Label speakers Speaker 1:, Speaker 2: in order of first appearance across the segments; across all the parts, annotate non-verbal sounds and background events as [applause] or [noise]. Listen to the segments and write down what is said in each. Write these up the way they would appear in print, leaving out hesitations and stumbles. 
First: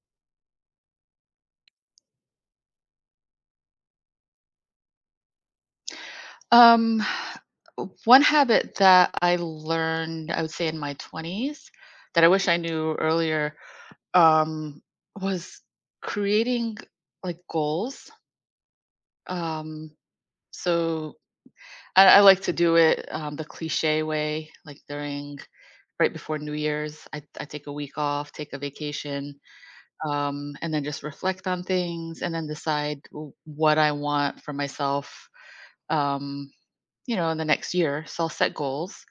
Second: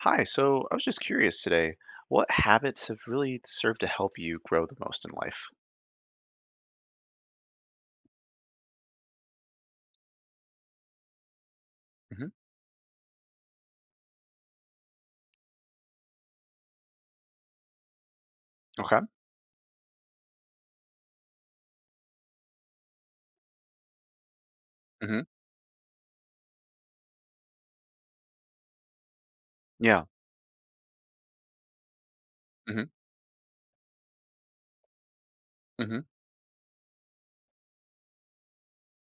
Speaker 1: Hi, so I was just curious today, what habits have really served to help you grow the most in life?
Speaker 2: Um, One habit that I learned, I would say in my 20s, that I
Speaker 1: Hmm.
Speaker 2: wish I knew earlier, um, was creating like goals.
Speaker 1: Okay.
Speaker 2: Um, so I like to do it the cliche way, like
Speaker 1: Hmm.
Speaker 2: during right before New Year's, I take a week off, take a vacation,
Speaker 1: Yeah.
Speaker 2: and then just reflect on things and then
Speaker 1: Hmm.
Speaker 2: decide what I want for myself,
Speaker 1: Hmm.
Speaker 2: um, you know, in the next year. So I'll set goals.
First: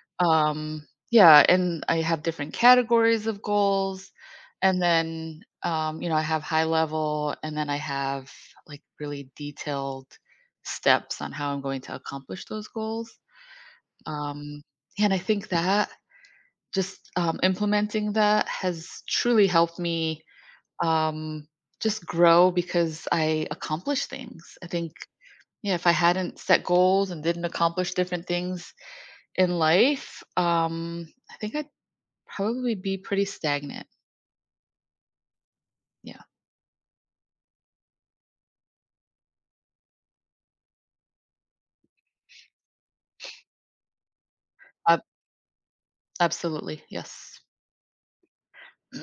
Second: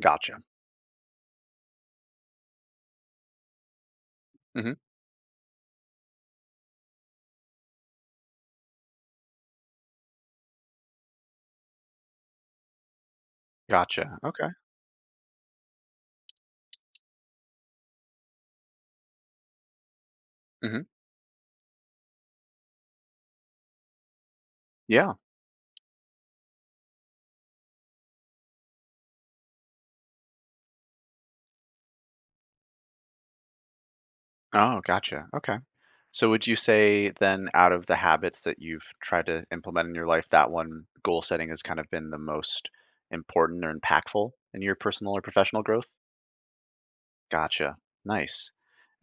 Speaker 1: Gotcha.
Speaker 2: Yeah, and I have different categories of goals.
Speaker 1: Hmm.
Speaker 2: And then, you know, I have high level and then I have like really detailed steps on how I'm going to accomplish those goals.
Speaker 1: Gotcha. Okay.
Speaker 2: Um, and I think that just implementing that has truly helped me
Speaker 1: Hmm.
Speaker 2: um, just grow because I accomplish things. I think,
Speaker 1: Yeah.
Speaker 2: yeah, if I hadn't set goals and didn't accomplish different things in life, I think I probably be pretty stagnant.
Speaker 1: Oh, gotcha. Okay.
Speaker 2: Yeah.
Speaker 1: So would you say then, out of the habits that you've tried to implement in your life, that one goal setting has kind of been the most important or impactful in your
Speaker 2: Ab
Speaker 1: personal or professional growth?
Speaker 2: Absolutely. Yes. [clears throat]
Speaker 1: Gotcha. Nice.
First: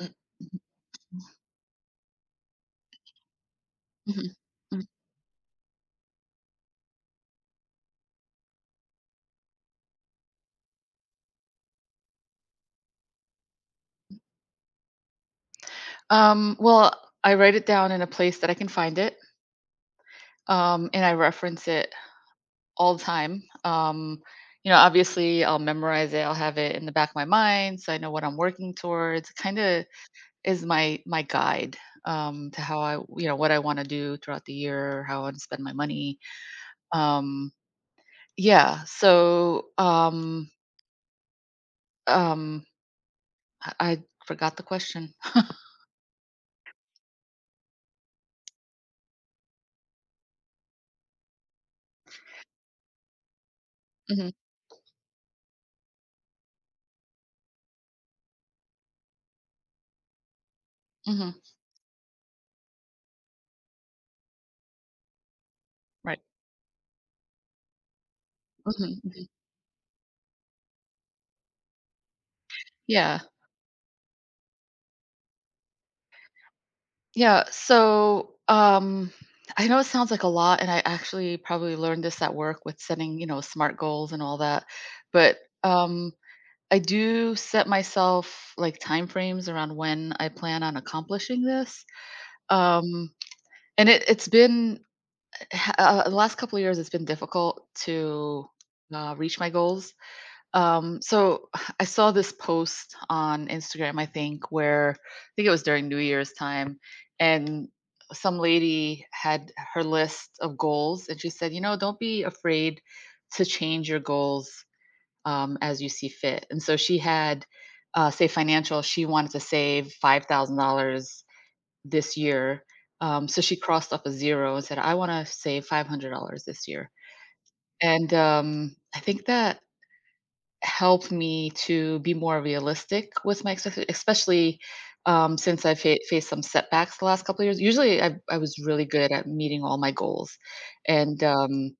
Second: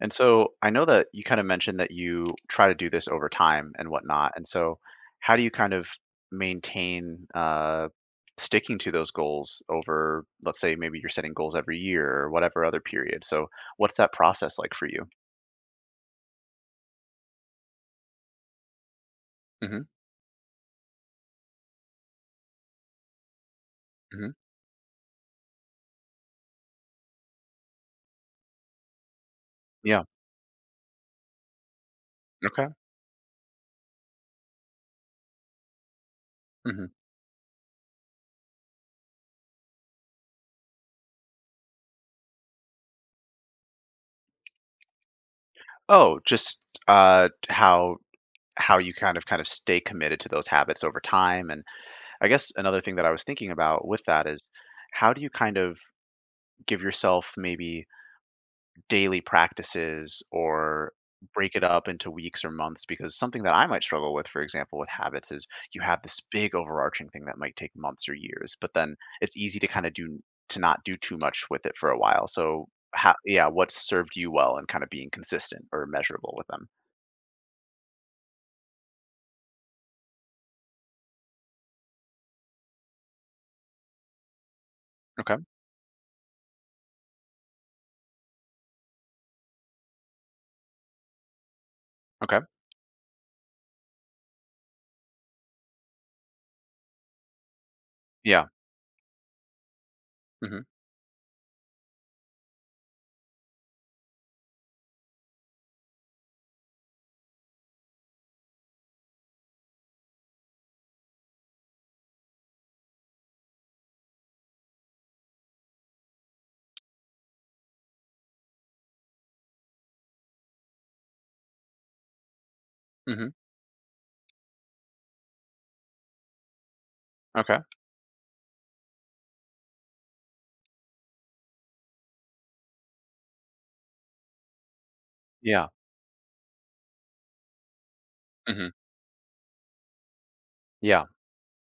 Speaker 1: And so I know that you kind of mentioned that you try to do this over time and whatnot.
Speaker 2: Mhm.
Speaker 1: And so
Speaker 2: Mm.
Speaker 1: how do you kind of maintain sticking to those goals over, let's say, maybe you're setting goals every year or whatever other period? So what's that process like for you?
Speaker 2: Well, I write it down in a place that I can find it,
Speaker 1: Hmm.
Speaker 2: and I reference it all the time.
Speaker 1: Hmm.
Speaker 2: You know, obviously, I'll memorize it. I'll have it in the back of my mind, so I know what I'm working towards. Kinda
Speaker 1: Yeah.
Speaker 2: is my guide, to
Speaker 1: Okay.
Speaker 2: how I, you know, what I wanna do throughout the year, how I wanna spend my money.
Speaker 1: Hmm.
Speaker 2: Um, yeah, so, um, I forgot the question.
Speaker 1: Oh, just how you kind of stay committed to those habits over time. And I guess another thing that I was thinking about with that
Speaker 2: Mhm,
Speaker 1: is how do you kind of give yourself maybe daily practices or
Speaker 2: mhm,
Speaker 1: break it up into weeks or months, because something that I might struggle with, for example, with habits is you have this
Speaker 2: right.
Speaker 1: big overarching thing that might take months or years, but then
Speaker 2: Mhm, mhm.
Speaker 1: it's easy to kind of do to not do too much with it for a while. So
Speaker 2: Yeah,
Speaker 1: yeah, what's served you well and kind of being consistent or measurable with them.
Speaker 2: yeah, so, I know it sounds like a lot, and I actually probably learned this at work with setting, you know, SMART goals and all that,
Speaker 1: Okay.
Speaker 2: but, um, I do set myself, like, time frames around when I plan on accomplishing this,
Speaker 1: Okay.
Speaker 2: um, and it's been, [sighs] the last couple of years, it's been difficult
Speaker 1: Yeah.
Speaker 2: to, reach my goals.
Speaker 1: Hmm.
Speaker 2: So [sighs] I saw this post on Instagram, I think, where I think it was during New Year's time, and some lady had her list of goals, and she said, you know, don't be afraid to change your goals as you see fit. And so she had, say, financial, she wanted to save $5,000 this year.
Speaker 1: Hmm.
Speaker 2: So she crossed off a zero and said, I want to save $500 this year.
Speaker 1: Okay.
Speaker 2: And I think that help me to be more realistic with my expecta especially, since
Speaker 1: Yeah.
Speaker 2: I fa faced some setbacks the last couple of years. Usually, I was
Speaker 1: Hmm.
Speaker 2: really good at meeting all my goals,
Speaker 1: Yeah.
Speaker 2: and,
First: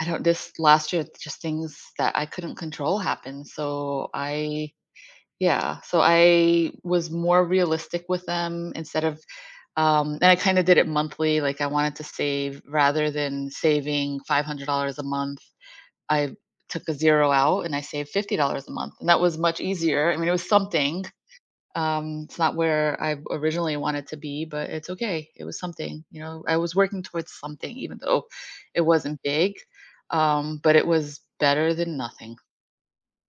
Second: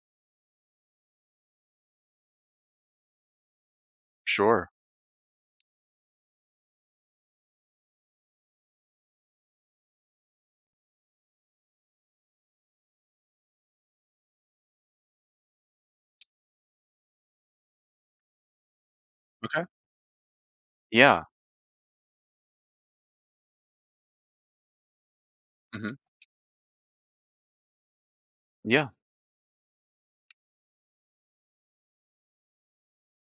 Speaker 2: I don't, this last year, just things that I couldn't control happened, so I,
Speaker 1: Sure.
Speaker 2: yeah, so I was more realistic with them instead of, and I kinda did it monthly, like, I wanted to save rather than saving $500 a month. I took a zero out and I saved $50 a month, and that was much
Speaker 1: Okay.
Speaker 2: easier. I mean, it was something.
Speaker 1: Yeah.
Speaker 2: It's not where I originally wanted to be, but it's okay. It was
Speaker 1: Hmm.
Speaker 2: something, you know. I was working towards something, even though it
Speaker 1: Yeah.
Speaker 2: wasn't big, but it was better than nothing.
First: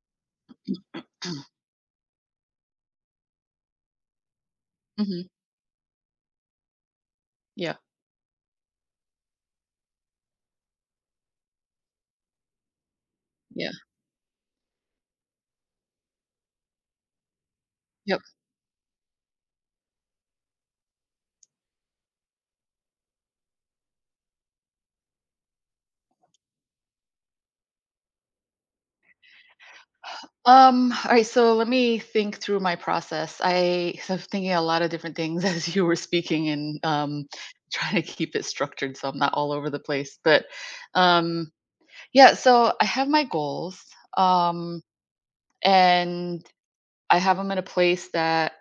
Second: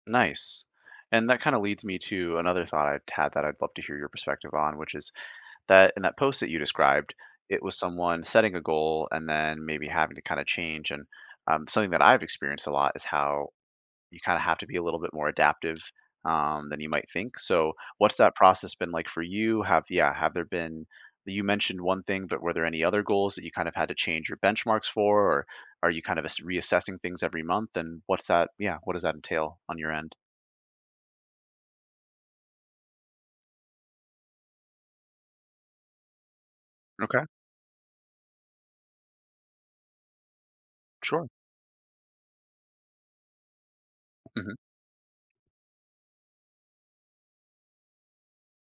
Speaker 1: Nice. And that kind of
Speaker 2: [clears throat]
Speaker 1: leads me to another thought I'd had that I'd love to hear your perspective on, which is
Speaker 2: Mhm.
Speaker 1: that in that post that you described, it
Speaker 2: Yeah.
Speaker 1: was someone setting a goal and then maybe having to kind of change. And something that I've experienced a lot is how
Speaker 2: Yeah.
Speaker 1: you kind of have to be a little bit more adaptive than you might think. So, what's
Speaker 2: Yep.
Speaker 1: that process been like for you? Have yeah, have there been You mentioned one thing, but were there any other goals that you kind of had to change your benchmarks for, or are you kind of reassessing things every month? And what's that? Yeah, what does that entail on your end?
Speaker 2: All right. So let me think through my process. I [laughs] so I'm thinking a lot of different things [laughs] as you were speaking and
Speaker 1: Okay,
Speaker 2: trying to keep it structured so I'm not all over the place. But
Speaker 1: sure.
Speaker 2: um, yeah, so I have my goals,
Speaker 1: Mhm.
Speaker 2: um, and I have them in a place that,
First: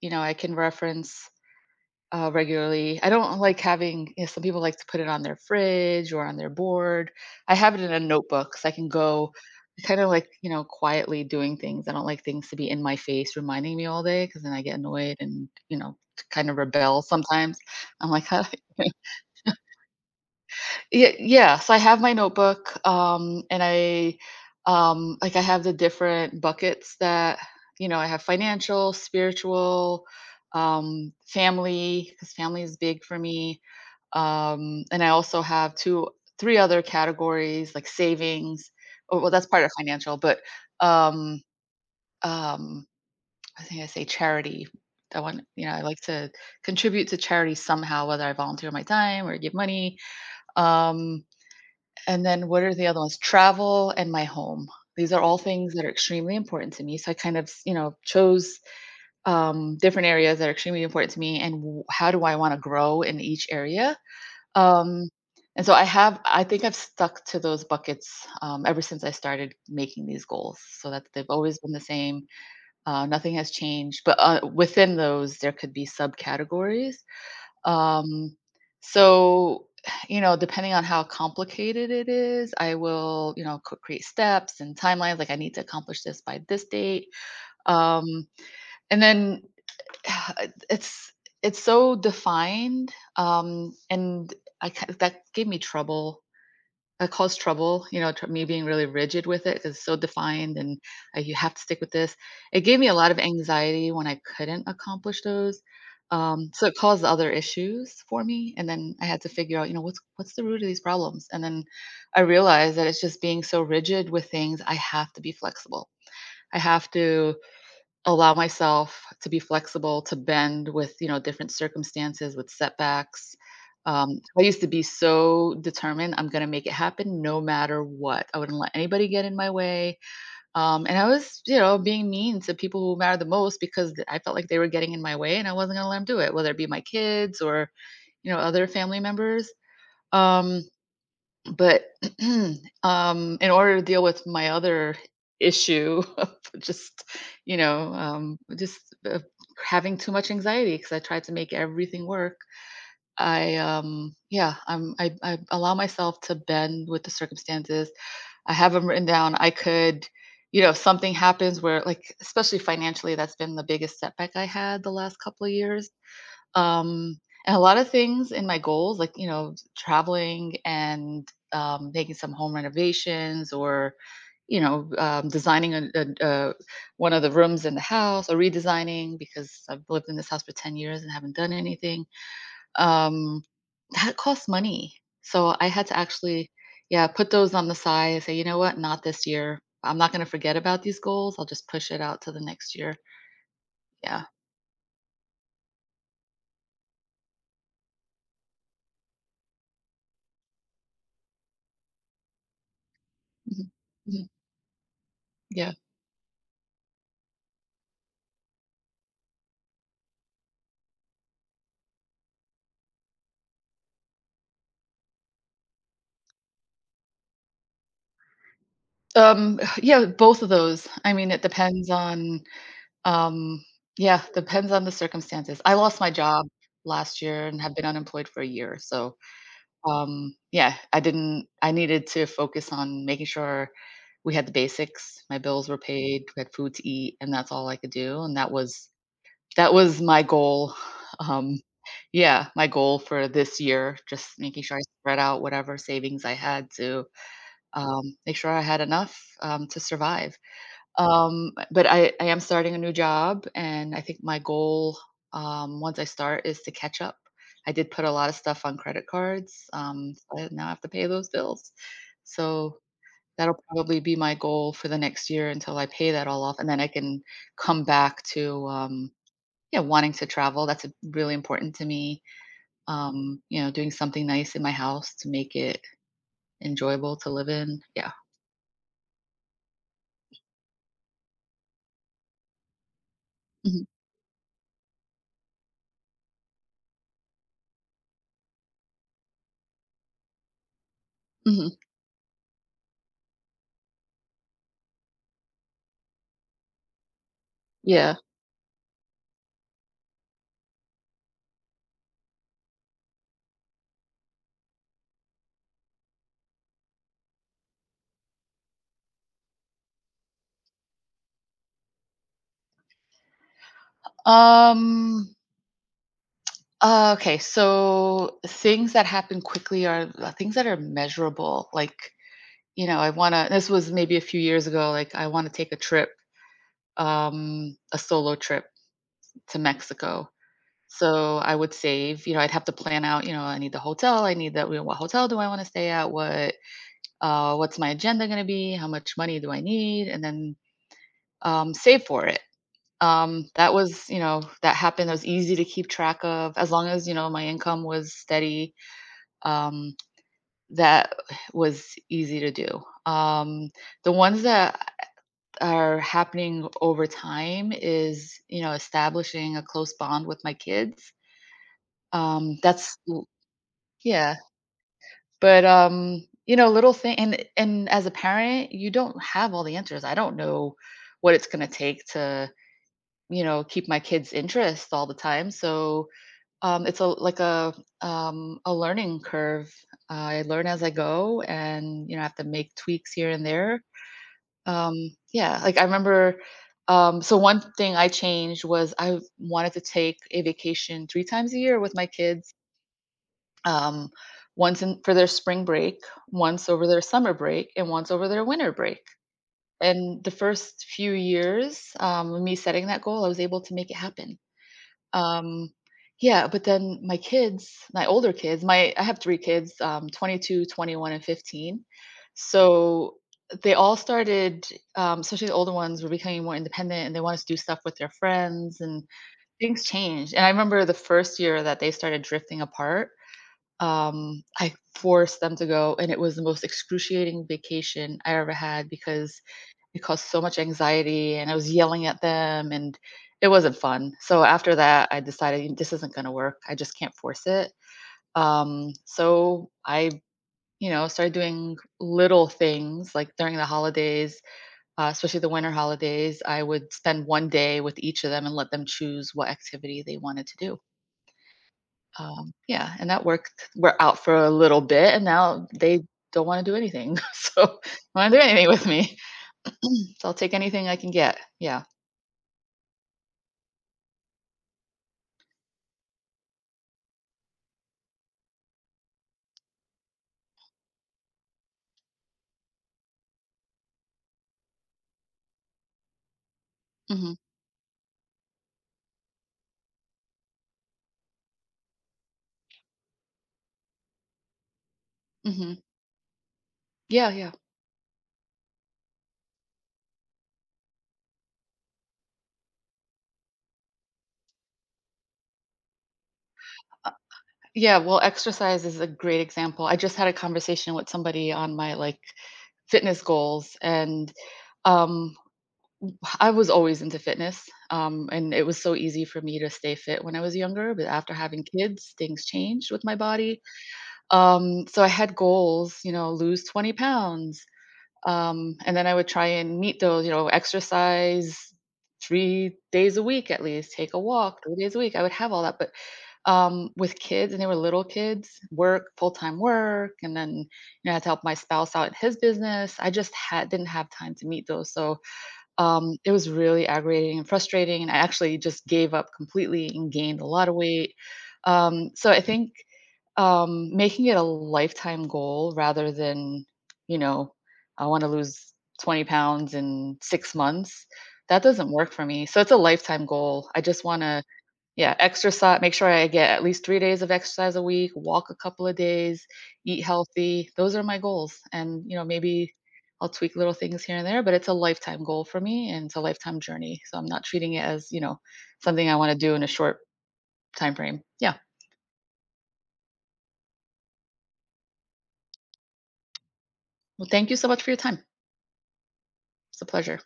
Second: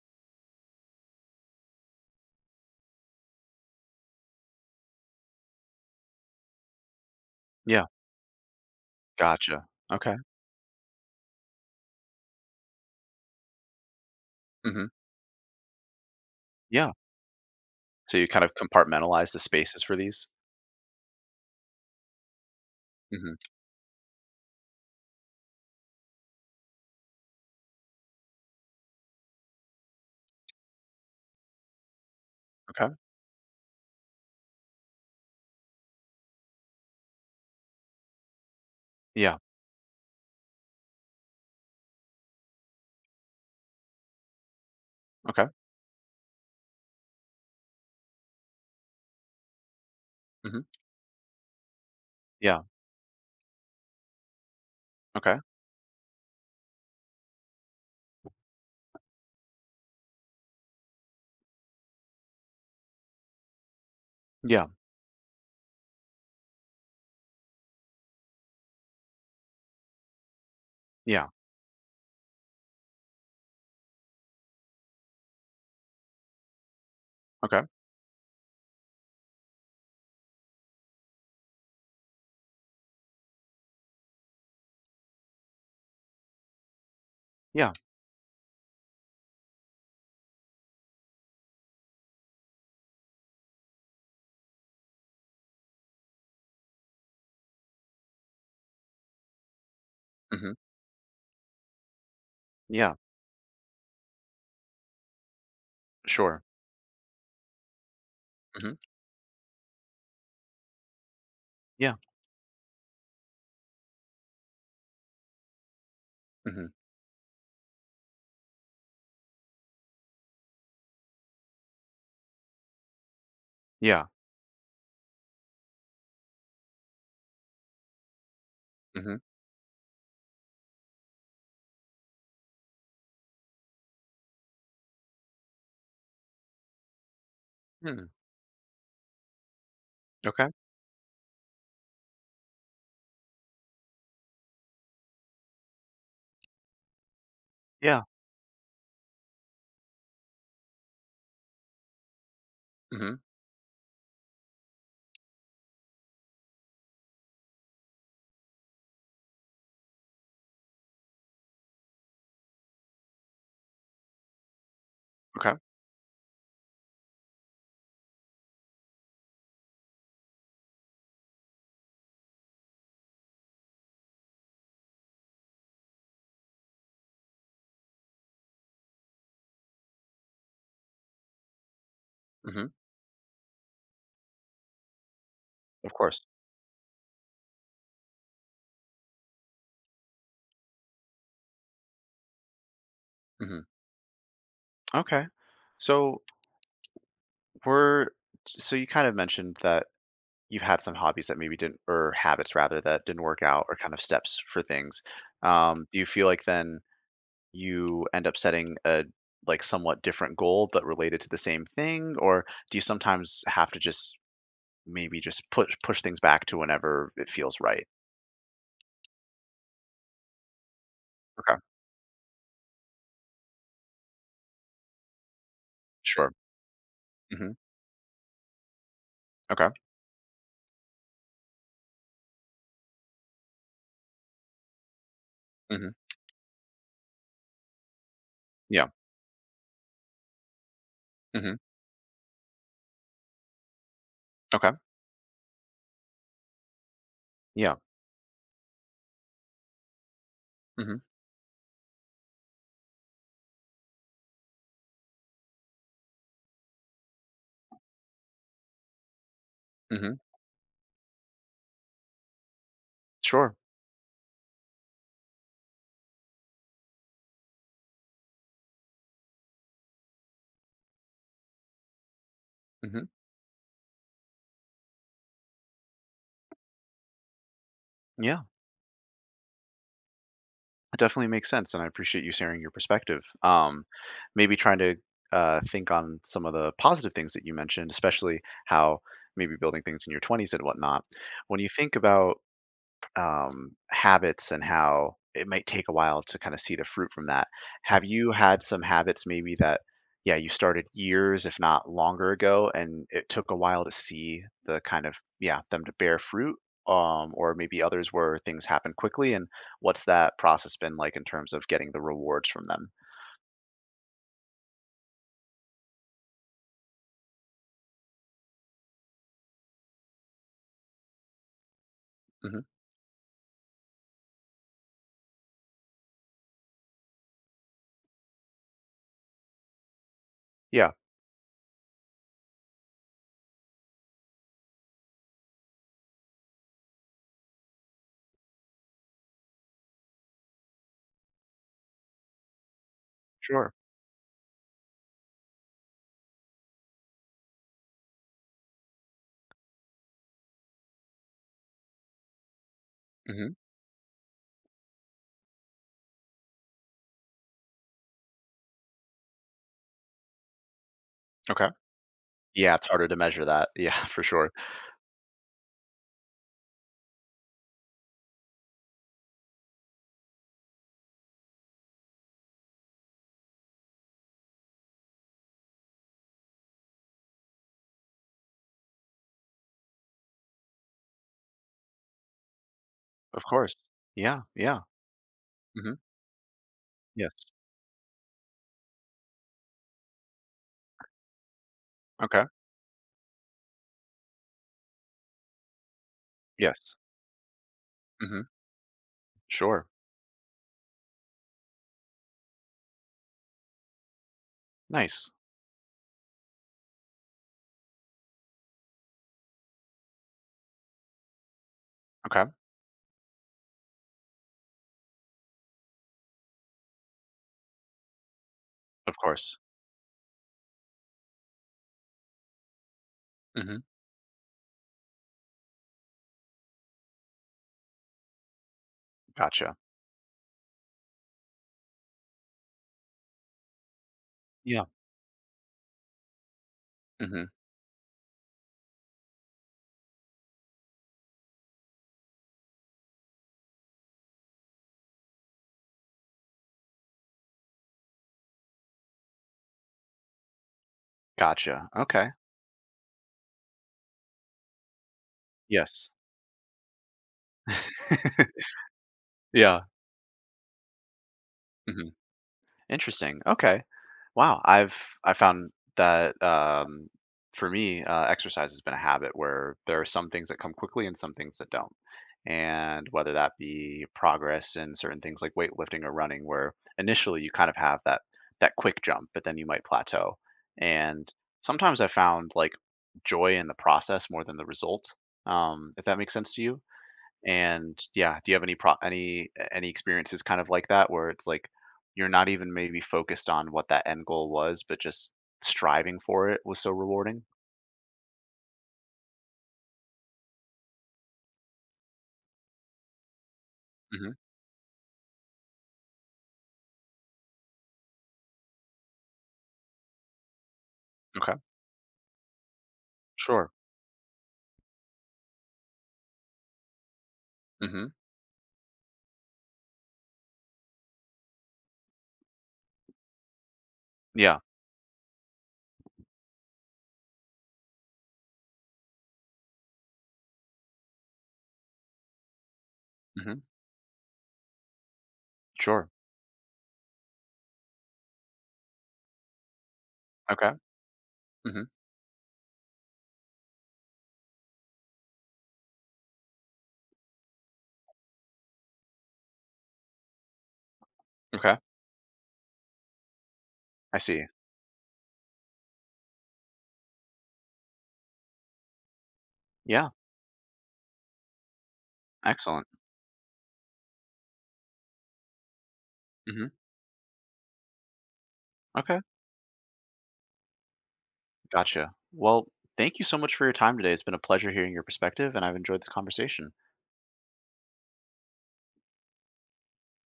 Speaker 2: you know, I can reference, regularly. I don't like having. You know, some people like to put it on their fridge or on their board. I have it
Speaker 1: Yeah,
Speaker 2: in a notebook, so I can go
Speaker 1: gotcha.
Speaker 2: kind of
Speaker 1: Okay.
Speaker 2: like, you know, quietly doing things. I don't like things to be in my face, reminding me all day, because then I get
Speaker 1: Mhm.
Speaker 2: annoyed and, you know, kind of
Speaker 1: Yeah.
Speaker 2: rebel sometimes. I'm
Speaker 1: So
Speaker 2: like,
Speaker 1: you
Speaker 2: [laughs] "Huh?"
Speaker 1: kind of
Speaker 2: [laughs]
Speaker 1: compartmentalize the spaces for these?
Speaker 2: Yeah, yeah, so I have my notebook,
Speaker 1: Mhm.
Speaker 2: and I, like I have the different buckets that, you know, I have financial, spiritual, family, because family is
Speaker 1: Okay.
Speaker 2: big for me, and I also have 2 3 other categories like savings. Oh, well,
Speaker 1: Yeah.
Speaker 2: that's part of financial, but, um, um, I think I say charity. I want,
Speaker 1: Okay.
Speaker 2: you know, I like to contribute to charity somehow, whether I volunteer my time or give money.
Speaker 1: Mhm.
Speaker 2: um and then what
Speaker 1: Yeah.
Speaker 2: are the other ones? Travel and my home. These are all
Speaker 1: Okay.
Speaker 2: things that are extremely important to me. So I kind of, you know, chose different areas that are extremely important to me and how do I want to grow in each area.
Speaker 1: Yeah.
Speaker 2: Um, and so I have, I think I've stuck to those buckets ever since I started making these goals, so that they've
Speaker 1: Yeah.
Speaker 2: always been the same. Nothing has changed. But within those, there could be subcategories.
Speaker 1: Okay.
Speaker 2: Um, so, you know, depending on how complicated it is, I will, you know, create steps and timelines. Like, I need to accomplish this by this date.
Speaker 1: Yeah.
Speaker 2: Um, and then [sighs] it's it's so defined, and that gave me trouble, caused trouble. You know, me being really rigid with it because it's so
Speaker 1: Mhm.
Speaker 2: defined, and you have to stick with this. It gave me a
Speaker 1: Yeah.
Speaker 2: lot of anxiety when I couldn't accomplish those.
Speaker 1: Sure.
Speaker 2: So it caused other issues for me, and
Speaker 1: Mhm.
Speaker 2: then I had to figure out, you know, what's the root of these problems. And then
Speaker 1: Yeah.
Speaker 2: I realized that it's just being so rigid with things. I have to be flexible. I
Speaker 1: Mhm.
Speaker 2: have to allow myself to be flexible, to bend with, you know, different circumstances, with setbacks.
Speaker 1: Yeah.
Speaker 2: I used to be so determined, I'm gonna make it happen no matter what. I wouldn't let anybody
Speaker 1: Mhm.
Speaker 2: get in my way. And I was, you know, being mean to people who matter the most because I felt like they were getting in my way and I wasn't gonna let them do it, whether it be my kids or,
Speaker 1: Mm.
Speaker 2: you know, other family members.
Speaker 1: Okay.
Speaker 2: Um, but, [clears throat] in order to deal with my other issue [laughs] of just, you know,
Speaker 1: Yeah.
Speaker 2: just, uh, having too much anxiety because I tried to make everything work,
Speaker 1: Mhm.
Speaker 2: yeah, I allow myself to bend with the circumstances. I have them written down. I could, you know, if something happens where, like, especially financially, that's been the biggest setback I had the last couple of
Speaker 1: Okay.
Speaker 2: years. Um, and a lot of things in my goals, like, you know, traveling and making some home renovations or, you know, designing one of the rooms in the house or redesigning because I've lived in this house for 10 years and haven't done anything.
Speaker 1: Mhm.
Speaker 2: Um, that costs money. So I had
Speaker 1: Of
Speaker 2: to
Speaker 1: course.
Speaker 2: actually, yeah, put those on the side and say, you know what, not this year. I'm not going to forget about these goals. I'll just push it out to the next year.
Speaker 1: Mhm.
Speaker 2: Yeah.
Speaker 1: Okay. So we're so you kind of mentioned that you've had some hobbies that maybe didn't, or habits rather that didn't work out,
Speaker 2: Mhm.
Speaker 1: or kind of
Speaker 2: Mhm.
Speaker 1: steps for things.
Speaker 2: Yeah.
Speaker 1: Do you feel like then you end up setting a like somewhat different goal but related to the same thing, or do you sometimes have to just maybe just push things back to whenever it feels right?
Speaker 2: Yeah, both of those. I mean, it
Speaker 1: Okay.
Speaker 2: depends on, um, yeah, depends on the circumstances. I lost my
Speaker 1: Sure.
Speaker 2: job last year
Speaker 1: Hmm.
Speaker 2: and have been unemployed for a year. So,
Speaker 1: Okay.
Speaker 2: yeah, I didn't, I needed to focus on making sure we had the basics, my bills were
Speaker 1: Hmm.
Speaker 2: paid, we had food to eat, and that's all I could do. And
Speaker 1: Yeah.
Speaker 2: that was my goal. [laughs]
Speaker 1: Hmm.
Speaker 2: Um, yeah, my goal for this year, just making
Speaker 1: Okay.
Speaker 2: sure I spread out whatever savings I had to
Speaker 1: Yeah.
Speaker 2: make sure I had enough to survive.
Speaker 1: Hmm.
Speaker 2: But I am starting a new job, and I think my goal, once I start is to catch up. I did put a lot of stuff on credit cards,
Speaker 1: Hmm.
Speaker 2: so I now have to pay those bills. So
Speaker 1: Sure.
Speaker 2: that'll probably be my goal for the next year until I pay that all off, and then I can come back to, yeah, wanting to travel. That's a really important to me.
Speaker 1: Hmm.
Speaker 2: You know, doing something nice in my house to make it enjoyable to live in. Yeah.
Speaker 1: Yeah, it definitely makes sense, and I appreciate you sharing your perspective.
Speaker 2: Mhm.
Speaker 1: Maybe trying to think on some of the positive things that you mentioned, especially how maybe building things in your 20s and whatnot, when you
Speaker 2: Mhm.
Speaker 1: think about habits and how it might take a while to kind of see the fruit from that. Have
Speaker 2: Yeah.
Speaker 1: you had some habits maybe that, yeah, you started years, if not longer ago, and it took a while to see the kind of, yeah, them to bear fruit? Or maybe others where things happen quickly, and what's that process been like in terms of getting the rewards from them?
Speaker 2: Um okay, so things that happen quickly are the things that are measurable. Like,
Speaker 1: Hmm.
Speaker 2: you know, I want to, this was maybe a few years ago, like, I want to take a trip, a solo trip to Mexico.
Speaker 1: Yeah,
Speaker 2: So I would save, you know, I'd have to plan out, you know, I need the hotel, I need that, you know, what hotel do I want to stay at? What's my agenda going to be? How much money do I need? And then save for it.
Speaker 1: sure.
Speaker 2: That was, you know, that happened. It was easy to keep track of as long as, you know, my income was steady. um, that was easy to do.
Speaker 1: Hmm.
Speaker 2: Um, the ones that are happening over time is, you know, establishing a close bond with my kids.
Speaker 1: Okay.
Speaker 2: Um,
Speaker 1: Yeah, it's
Speaker 2: that's
Speaker 1: harder to measure that. [laughs] Yeah, for
Speaker 2: yeah,
Speaker 1: sure.
Speaker 2: but you know, little thing, and as a parent, you don't have all the answers. I don't know what it's going to take to, you know, keep my kids' interest all the time. So it's a like a learning curve. I learn as I go, and you know, I have to make tweaks here
Speaker 1: Of
Speaker 2: and
Speaker 1: course.
Speaker 2: there.
Speaker 1: Yeah, yeah.
Speaker 2: Yeah, I
Speaker 1: Hmm.
Speaker 2: remember, so
Speaker 1: Yes.
Speaker 2: one thing I changed was I wanted to take a vacation 3 times a year with my
Speaker 1: Okay.
Speaker 2: kids, um, once in for their spring break, once over
Speaker 1: Yes.
Speaker 2: their summer break, and once over their
Speaker 1: Hmm.
Speaker 2: winter break.
Speaker 1: Sure.
Speaker 2: And the first few years, with me setting that goal, I was able to make it happen.
Speaker 1: Nice.
Speaker 2: Um, yeah, but then my kids, my older kids, my I have 3 kids, 22, 21, and 15.
Speaker 1: Okay.
Speaker 2: So they all started, especially the older ones, were becoming more independent and they wanted to do stuff with their friends and
Speaker 1: Of course.
Speaker 2: things changed. And I remember the first year that they started drifting apart,
Speaker 1: Mhm.
Speaker 2: I forced them to go and it was the most excruciating vacation I ever had because
Speaker 1: Gotcha.
Speaker 2: it caused so much anxiety, and I was yelling at them, and it wasn't fun. So after
Speaker 1: Yeah.
Speaker 2: that, I decided this isn't going to work. I just can't force
Speaker 1: Mhm.
Speaker 2: it. So you know, started doing little things like during the holidays, especially the winter holidays. I would spend one day with each of them and let them choose what activity they wanted to do.
Speaker 1: Gotcha. Okay.
Speaker 2: Yeah, and that worked. We're out for a little bit, and now they
Speaker 1: Yes.
Speaker 2: don't want to do anything. [laughs] Don't want to do anything with me. [clears throat]
Speaker 1: Yeah.
Speaker 2: So I'll take anything I can get. Yeah.
Speaker 1: Mhm. Interesting. Okay. Wow. I found that for me, exercise has been a habit where there are some things that come quickly and some things that don't. And whether that be progress in certain things like weightlifting or running, where
Speaker 2: Mhm.
Speaker 1: initially you kind of have that quick jump, but then you might plateau. And sometimes I found like joy in the process more than the result.
Speaker 2: Mhm.
Speaker 1: If that makes sense to you.
Speaker 2: Yeah, yeah.
Speaker 1: And yeah, do you have any pro any experiences kind of like that where it's like you're not even maybe focused on what that end goal was, but just striving for it was so
Speaker 2: Uh,
Speaker 1: rewarding?
Speaker 2: yeah, well, exercise is a great example. I just had a conversation with somebody on my, fitness goals, and,
Speaker 1: Hmm.
Speaker 2: um, I was always into fitness, and it was so easy for me to stay fit when I was younger, but after
Speaker 1: Okay,
Speaker 2: having kids, things changed with my body.
Speaker 1: sure.
Speaker 2: So I had goals, you know, lose 20 pounds,
Speaker 1: Hmm.
Speaker 2: and then I would try and meet those, you know, exercise 3 days a week at least, take a
Speaker 1: Yeah.
Speaker 2: walk 3 days a week. I would have all that, but with kids, and they were little kids, work, full time work, and then you know, I had to help my spouse out in his business. I just
Speaker 1: Hmm.
Speaker 2: had didn't have time to meet those, so
Speaker 1: Sure.
Speaker 2: it was really aggravating and frustrating. And I actually just gave up completely and gained a lot
Speaker 1: Okay.
Speaker 2: of weight.
Speaker 1: Hmm.
Speaker 2: So I think making it a lifetime goal rather than, you know, I want to lose 20 pounds in 6 months. That
Speaker 1: Okay.
Speaker 2: doesn't work for me. So it's a lifetime goal. I just
Speaker 1: I
Speaker 2: want to,
Speaker 1: see.
Speaker 2: yeah, exercise, make sure I get at least 3 days of exercise a week, walk a couple of days, eat
Speaker 1: Yeah.
Speaker 2: healthy. Those are my goals, and, you know, maybe
Speaker 1: Excellent.
Speaker 2: I'll tweak little things here and there, but it's a lifetime goal for me, and it's a lifetime
Speaker 1: Hmm.
Speaker 2: journey, so I'm not treating it as, you know, something I
Speaker 1: Okay.
Speaker 2: wanna do in a short time frame. Yeah.
Speaker 1: Gotcha. Well, thank you so much for your time today. It's been a pleasure hearing your perspective, and I've enjoyed this conversation.
Speaker 2: Well, thank you so much for your time. It's a pleasure.